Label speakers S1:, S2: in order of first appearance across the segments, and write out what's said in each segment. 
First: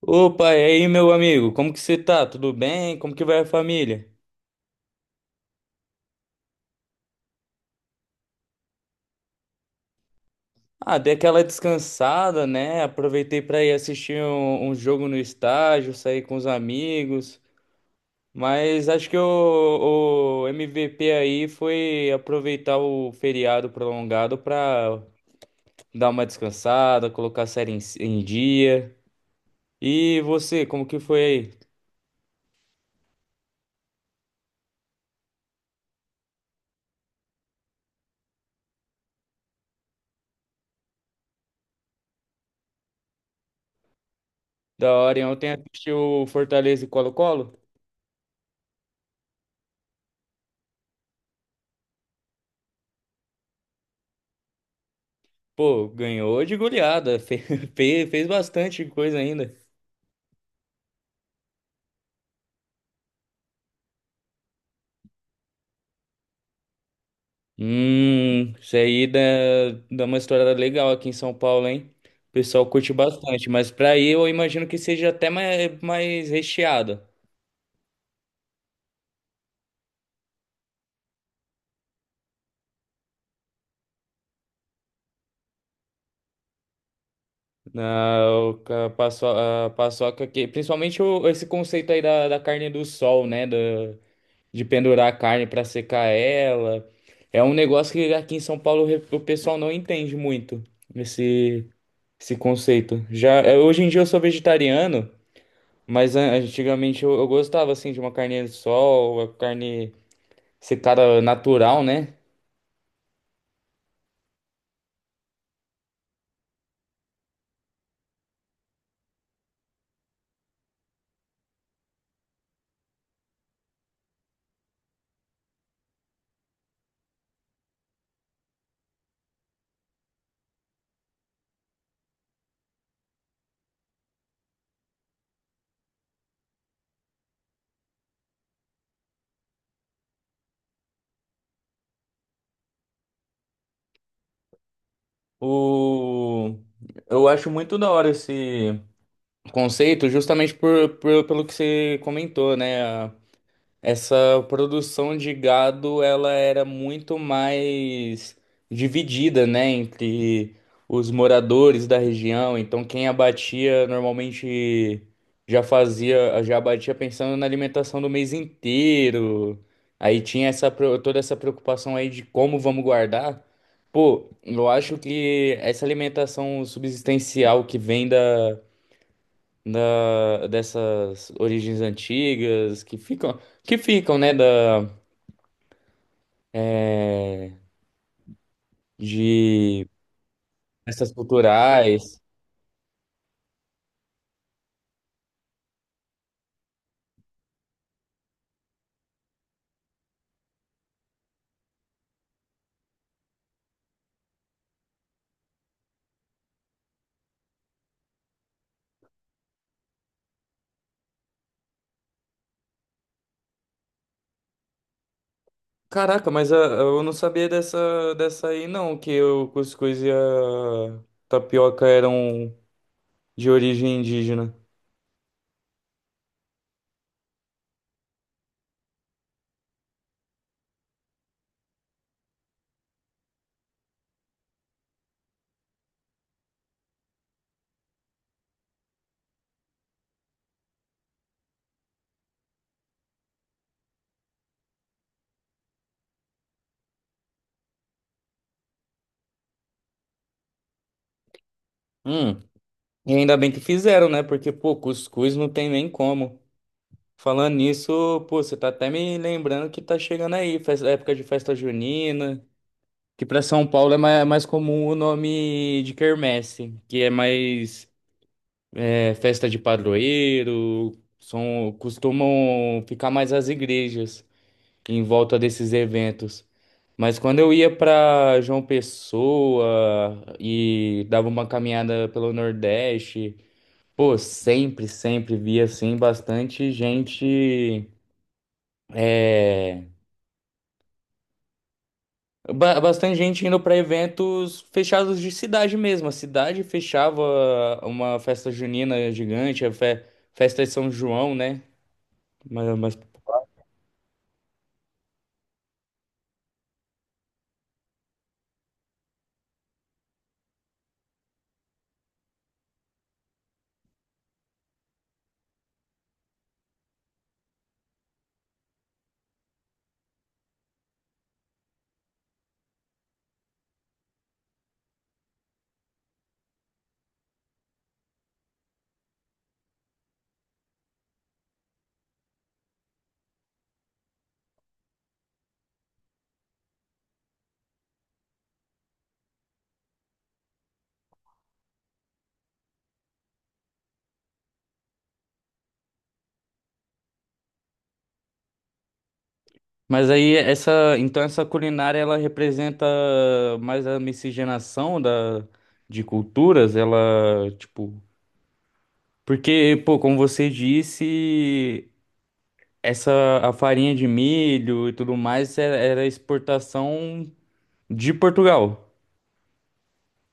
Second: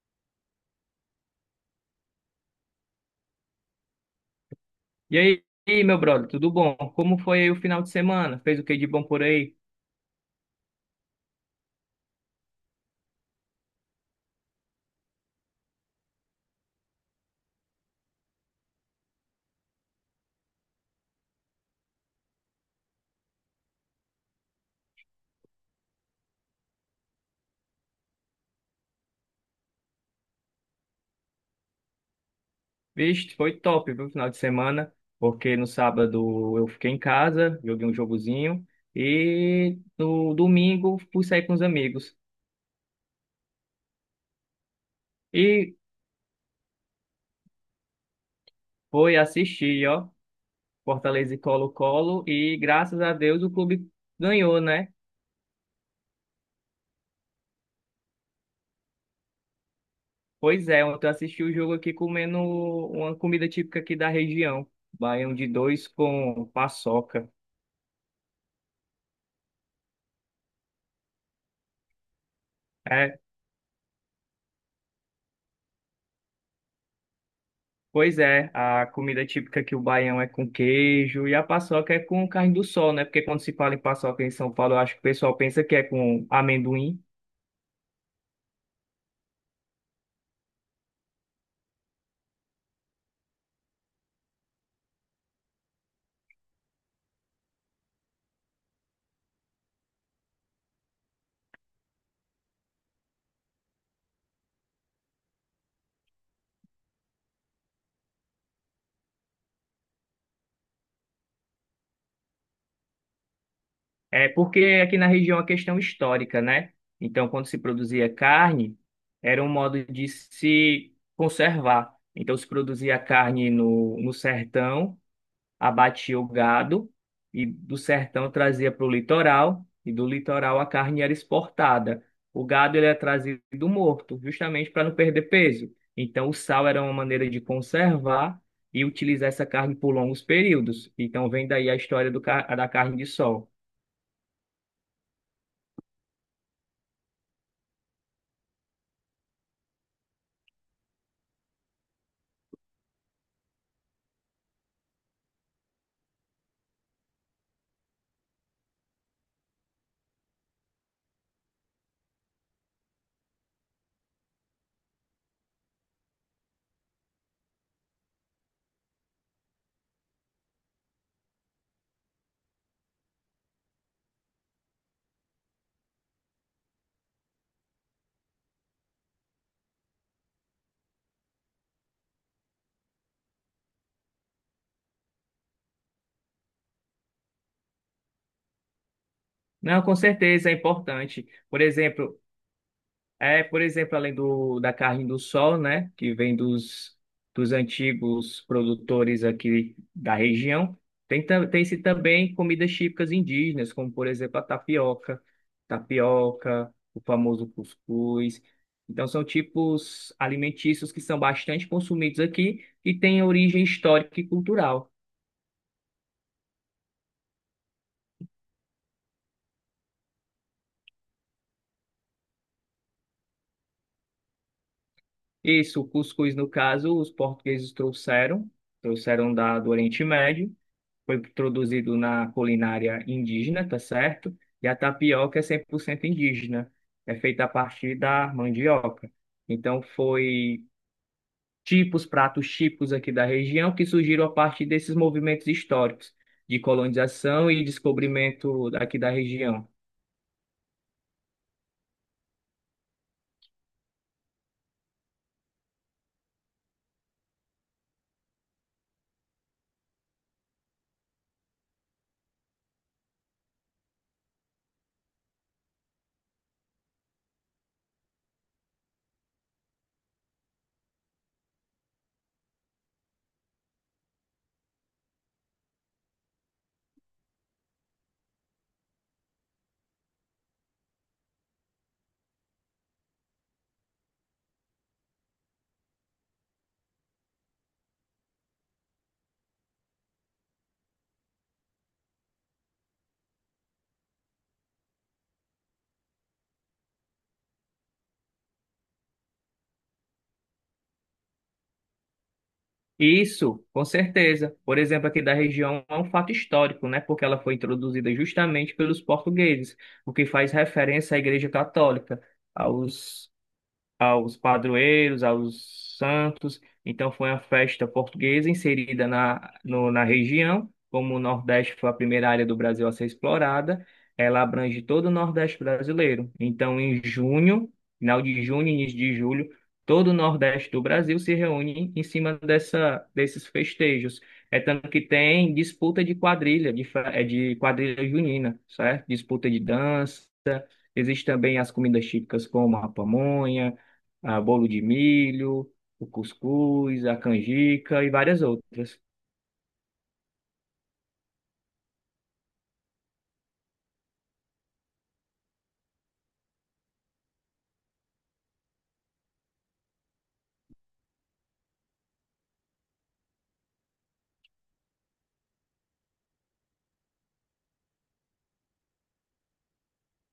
S1: Opa, e aí, meu amigo? Como que você tá? Tudo bem? Como que vai a família?
S2: E aí, meu brother, tudo bom? Como foi aí o final de semana? Fez o que de bom por aí?
S1: Ah, dei aquela descansada, né? Aproveitei para ir assistir um jogo no estádio, sair com os amigos. Mas acho que o MVP aí foi aproveitar o feriado prolongado para dar uma descansada, colocar a série em dia. E você, como que foi aí?
S2: Vixe, foi top, viu, o final de semana, porque no sábado eu fiquei em casa, joguei um jogozinho, e no domingo fui sair com os amigos.
S1: Da hora, hein? Ontem
S2: E
S1: assistiu o Fortaleza e Colo-Colo?
S2: foi assistir, ó, Fortaleza e Colo-Colo, e graças a Deus o clube ganhou, né?
S1: Pô, ganhou de goleada, fez bastante coisa ainda.
S2: Pois é, ontem eu assisti o jogo aqui comendo uma comida típica aqui da região, baião de dois com paçoca.
S1: Isso aí dá uma história legal aqui em São Paulo, hein? O pessoal curte
S2: É,
S1: bastante, mas pra aí eu imagino que seja até mais, mais recheado.
S2: pois é, a comida típica aqui, o baião é com queijo e a paçoca é com carne do sol, né? Porque quando se fala em paçoca em São Paulo, eu acho que o pessoal pensa que é com amendoim.
S1: Na, a paçoca que, principalmente esse conceito aí da carne do sol, né? Da, de pendurar a carne pra secar ela. É um negócio que aqui em São Paulo o pessoal não entende muito. Esse conceito. Já, é, hoje em dia eu sou vegetariano, mas antigamente eu gostava assim de uma carne de sol, a carne secada natural, né?
S2: É porque aqui na região é uma questão histórica, né? Então, quando se produzia carne, era um modo de se conservar. Então, se produzia carne no sertão, abatia o gado e do sertão trazia para o litoral e do litoral a carne era exportada. O gado ele era trazido morto, justamente para não perder peso. Então o sal era uma maneira de conservar e utilizar essa carne por longos períodos. Então vem daí a história da carne de sol.
S1: O, eu acho muito da hora esse conceito, justamente por, pelo que você comentou, né? Essa produção de gado, ela era muito mais dividida, né, entre os moradores da região. Então, quem abatia normalmente já fazia, já abatia pensando na alimentação do mês inteiro. Aí tinha essa, toda essa preocupação aí de como vamos guardar. Pô, eu acho que essa alimentação subsistencial que vem da da, dessas origens antigas que ficam, né, da,
S2: Não,
S1: de
S2: com certeza é
S1: essas
S2: importante. Por exemplo,
S1: culturais.
S2: é, por exemplo, da carne do sol, né, que vem dos antigos produtores aqui da região, tem-se também comidas típicas indígenas, como, por exemplo, a tapioca, tapioca, o famoso cuscuz. Então, são tipos alimentícios que são bastante consumidos aqui e têm origem histórica e cultural.
S1: Caraca, mas ah, eu não sabia dessa, dessa aí não, que o cuscuz e a tapioca eram de origem indígena.
S2: Isso, o cuscuz, no caso, os portugueses trouxeram, trouxeram do Oriente Médio, foi introduzido na culinária indígena, tá certo? E a tapioca é 100% indígena, é feita a partir da mandioca. Então, foi tipos, pratos típicos aqui da região que surgiram a partir desses movimentos históricos de colonização e descobrimento aqui da região.
S1: Hum, e ainda bem que fizeram, né? Porque, pô, cuscuz não tem nem como. Falando nisso, pô, você tá até me lembrando que tá chegando aí, época de festa junina. Que para São Paulo é mais, mais comum o nome de quermesse, que é mais é, festa de padroeiro, são, costumam ficar mais as igrejas em volta desses eventos. Mas quando eu ia para João Pessoa e dava uma caminhada pelo Nordeste, pô, sempre, sempre via assim bastante gente é, Bastante gente indo para eventos fechados de cidade mesmo. A cidade fechava uma festa junina gigante, a festa de São João, né? Mas, mas,
S2: Isso, com certeza. Por exemplo, aqui da região é um fato histórico, né? Porque ela foi introduzida justamente pelos portugueses, o que faz referência à Igreja Católica, aos aos padroeiros, aos santos. Então foi uma festa portuguesa inserida na, no- na região. Como o Nordeste foi a primeira área do Brasil a ser explorada, ela abrange todo o Nordeste brasileiro. Então, em junho, final de junho, início de julho, todo o Nordeste do Brasil se reúne em cima dessa, desses festejos. É tanto que tem disputa de quadrilha, é de quadrilha junina, certo? Disputa de dança. Existem também as comidas típicas como a pamonha, a bolo de milho, o cuscuz, a canjica e várias outras.
S1: mas aí essa, então essa culinária ela representa mais a miscigenação da, de culturas, ela tipo, porque, pô, como você disse, essa a farinha de milho e tudo mais era era exportação de Portugal.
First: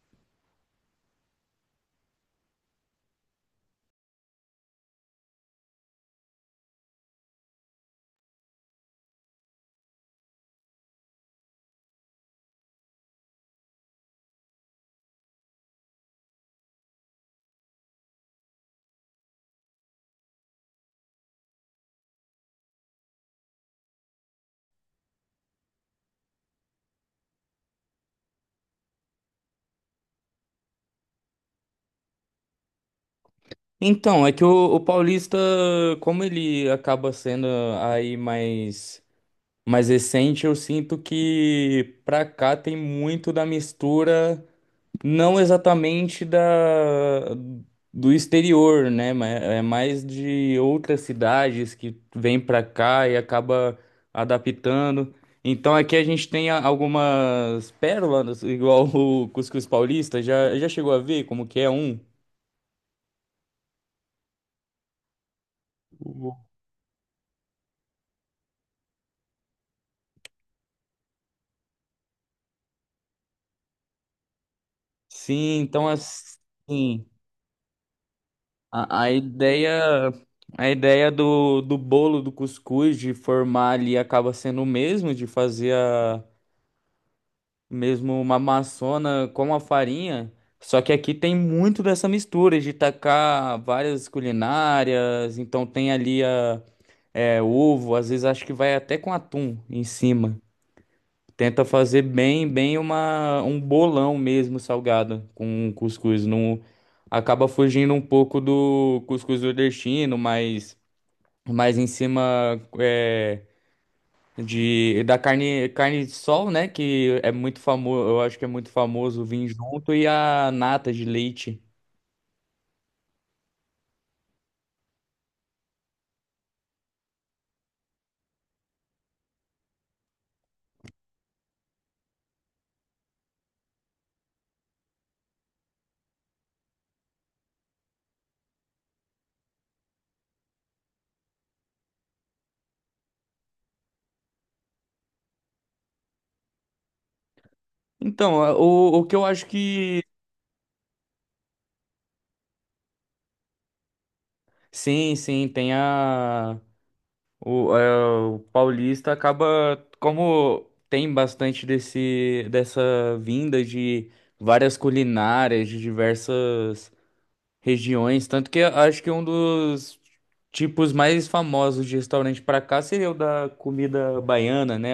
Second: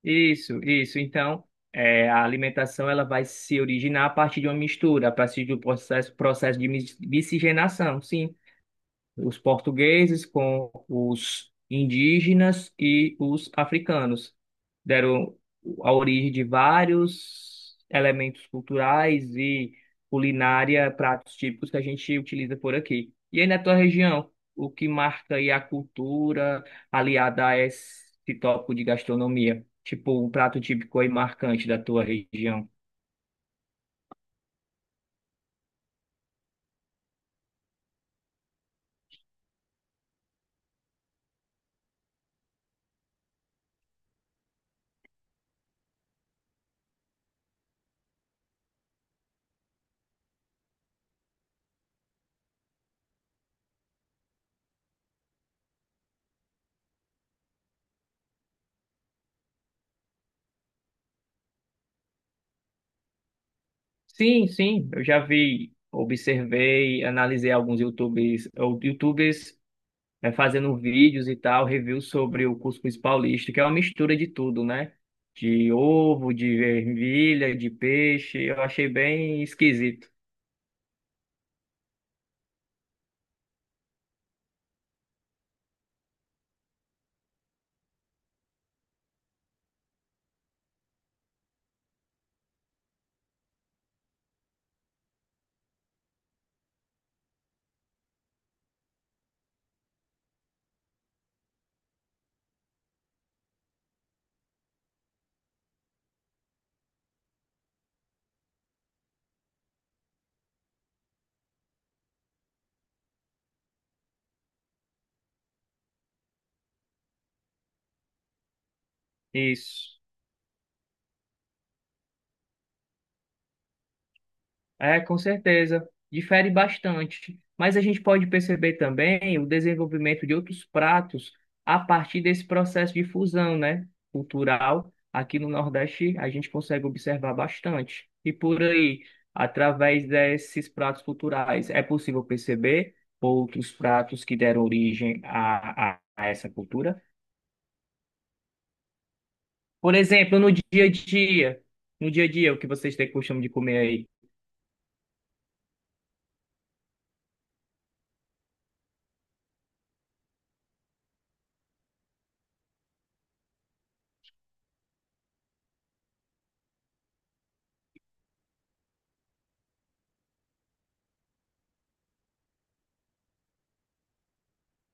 S2: Isso, isso. Então, é, a alimentação ela vai se originar a partir de uma mistura, a partir do processo de miscigenação, sim. Os portugueses com os indígenas e os africanos deram a origem de vários elementos culturais e culinária, pratos típicos que a gente utiliza por aqui. E aí na tua região, o que marca aí a cultura aliada a esse tópico de gastronomia? Tipo, um prato típico aí marcante da tua região?
S1: Então, é que o Paulista, como ele acaba sendo aí mais, mais recente, eu sinto que pra cá tem muito da mistura, não exatamente da, do exterior, né? Mas é mais de outras cidades que vêm pra cá e acaba adaptando. Então aqui a gente tem algumas pérolas, igual o Cuscuz Paulista, já, já chegou a ver como que é um?
S2: Sim, sim, eu já vi, observei, analisei alguns YouTubers, é, fazendo vídeos e tal, review sobre o cuscuz paulista, que é uma mistura de tudo, né?
S1: Sim,
S2: De
S1: então
S2: ovo, de
S1: assim,
S2: ervilha, de peixe. Eu achei
S1: a, a
S2: bem
S1: ideia
S2: esquisito.
S1: a ideia do, do bolo do cuscuz de formar ali acaba sendo o mesmo, de fazer a mesmo uma maçona com a farinha, só que aqui tem muito dessa mistura de tacar várias culinárias, então tem ali a é, ovo, às vezes acho que vai até com atum em cima. Tenta fazer bem, bem uma, um bolão mesmo salgado com cuscuz. Não, acaba fugindo um pouco do cuscuz nordestino, mas mais em cima é, de, da carne, carne de sol, né? Que é muito famoso, eu acho que é muito famoso vir junto,
S2: Isso.
S1: e a nata de leite.
S2: É, com certeza. Difere bastante. Mas a gente pode perceber também o desenvolvimento de outros pratos a partir desse processo de fusão, né, cultural. Aqui no Nordeste, a gente consegue observar bastante. E por aí, através desses pratos culturais, é possível perceber outros pratos que deram origem a essa cultura.
S1: Então, o que eu acho
S2: Por
S1: que.
S2: exemplo, no dia a dia, o que vocês têm costume de comer aí?
S1: Sim, sim, tem a. O, é, o paulista acaba, como tem bastante desse, dessa vinda de várias culinárias de diversas regiões, tanto que eu acho que um dos tipos mais famosos de restaurante para cá seria o da comida baiana, né?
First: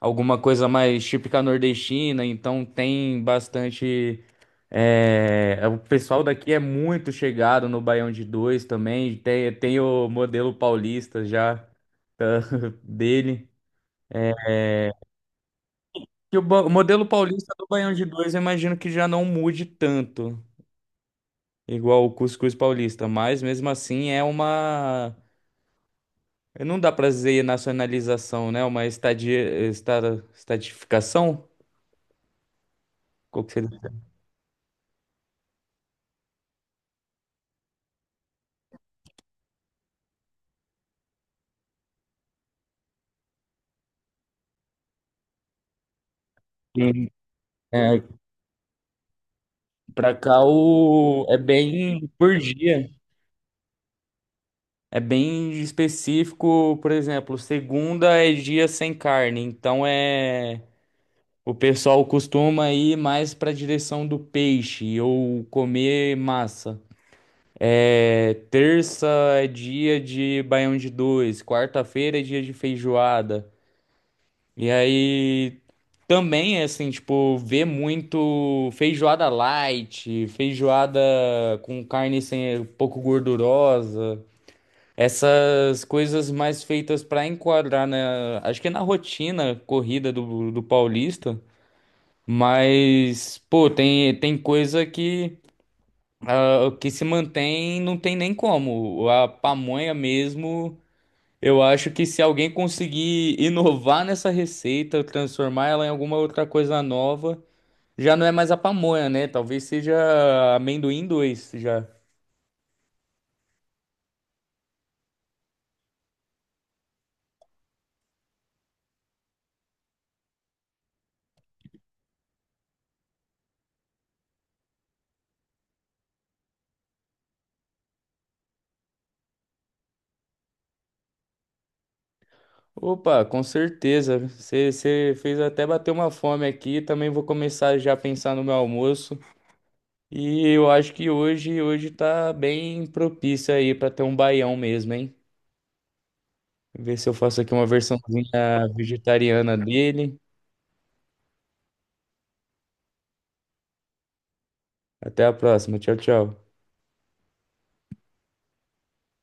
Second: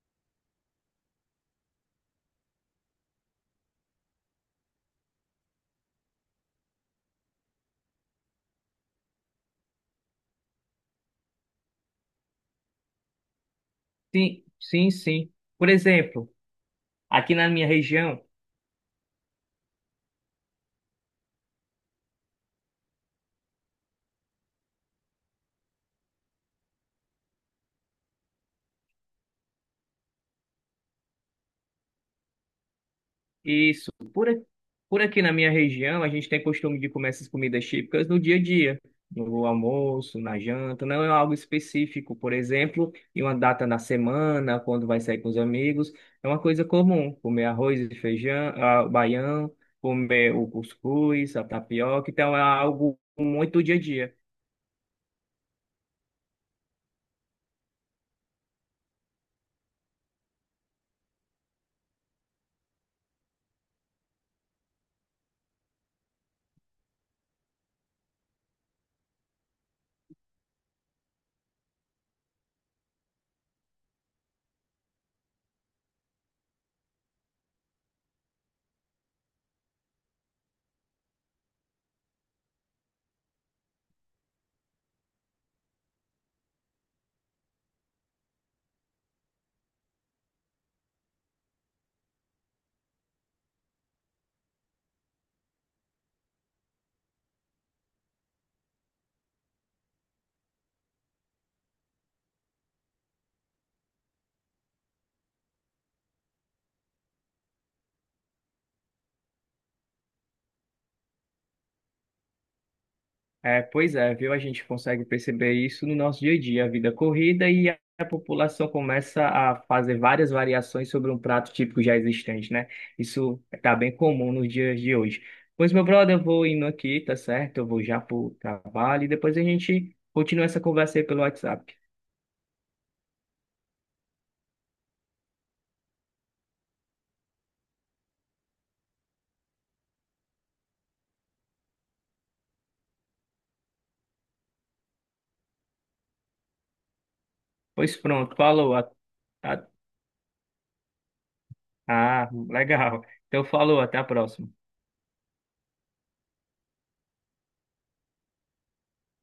S1: Alguma coisa mais típica nordestina, então tem bastante. É, é, o pessoal daqui é muito chegado no Baião de Dois também, tem, tem o modelo paulista já tá, dele.
S2: Sim, sim, sim. Por exemplo,
S1: E o, o modelo
S2: Aqui na
S1: paulista do
S2: minha
S1: Baião de
S2: região,
S1: Dois eu imagino que já não mude tanto, igual o cuscuz paulista, mas mesmo assim é uma. Não dá pra dizer nacionalização, né? Uma estadia, esta, estadificação? Qual que
S2: isso,
S1: seria?
S2: por, a- por aqui na minha região, a gente tem costume de comer essas comidas típicas no dia a dia, no almoço, na janta, não é algo específico, por exemplo, em uma data na semana. Quando vai sair com os amigos, é uma coisa
S1: Sim.
S2: comum, comer arroz e
S1: É,
S2: feijão, ah, baião,
S1: pra
S2: comer
S1: cá
S2: o
S1: o... é
S2: cuscuz, a
S1: bem
S2: tapioca, então
S1: por
S2: é
S1: dia.
S2: algo muito dia a dia.
S1: É bem específico, por exemplo, segunda é dia sem carne, então é o pessoal costuma ir mais para a direção do peixe ou comer massa. É, terça é dia de baião de dois, quarta-feira é dia de feijoada. E aí também assim, tipo, vê muito feijoada light, feijoada com carne sem um pouco gordurosa, essas coisas mais feitas para enquadrar na, acho que é na rotina corrida do, do paulista, mas pô, tem coisa que ah, que se mantém, não tem nem como. A pamonha mesmo eu acho que se alguém conseguir inovar nessa receita, transformar ela em alguma outra coisa nova, já não é mais a pamonha, né? Talvez seja amendoim dois já.
S2: É, pois é, viu? A gente consegue perceber isso no nosso dia a dia, a vida corrida, e a população começa a fazer várias variações sobre um prato típico já existente, né? Isso está bem comum nos dias de hoje. Pois, meu brother, eu vou indo aqui, tá certo? Eu vou já pro trabalho e depois a gente continua essa conversa aí pelo WhatsApp.
S1: Opa, com certeza. Você fez até bater uma fome aqui. Também vou começar já a pensar no meu almoço. E eu acho que hoje tá bem propício aí para ter um baião mesmo, hein? Ver se eu faço aqui uma
S2: Pois pronto,
S1: versãozinha
S2: falou.
S1: vegetariana
S2: A-
S1: dele.
S2: Ah, legal. Então falou, até a próxima.
S1: Até a próxima. Tchau, tchau.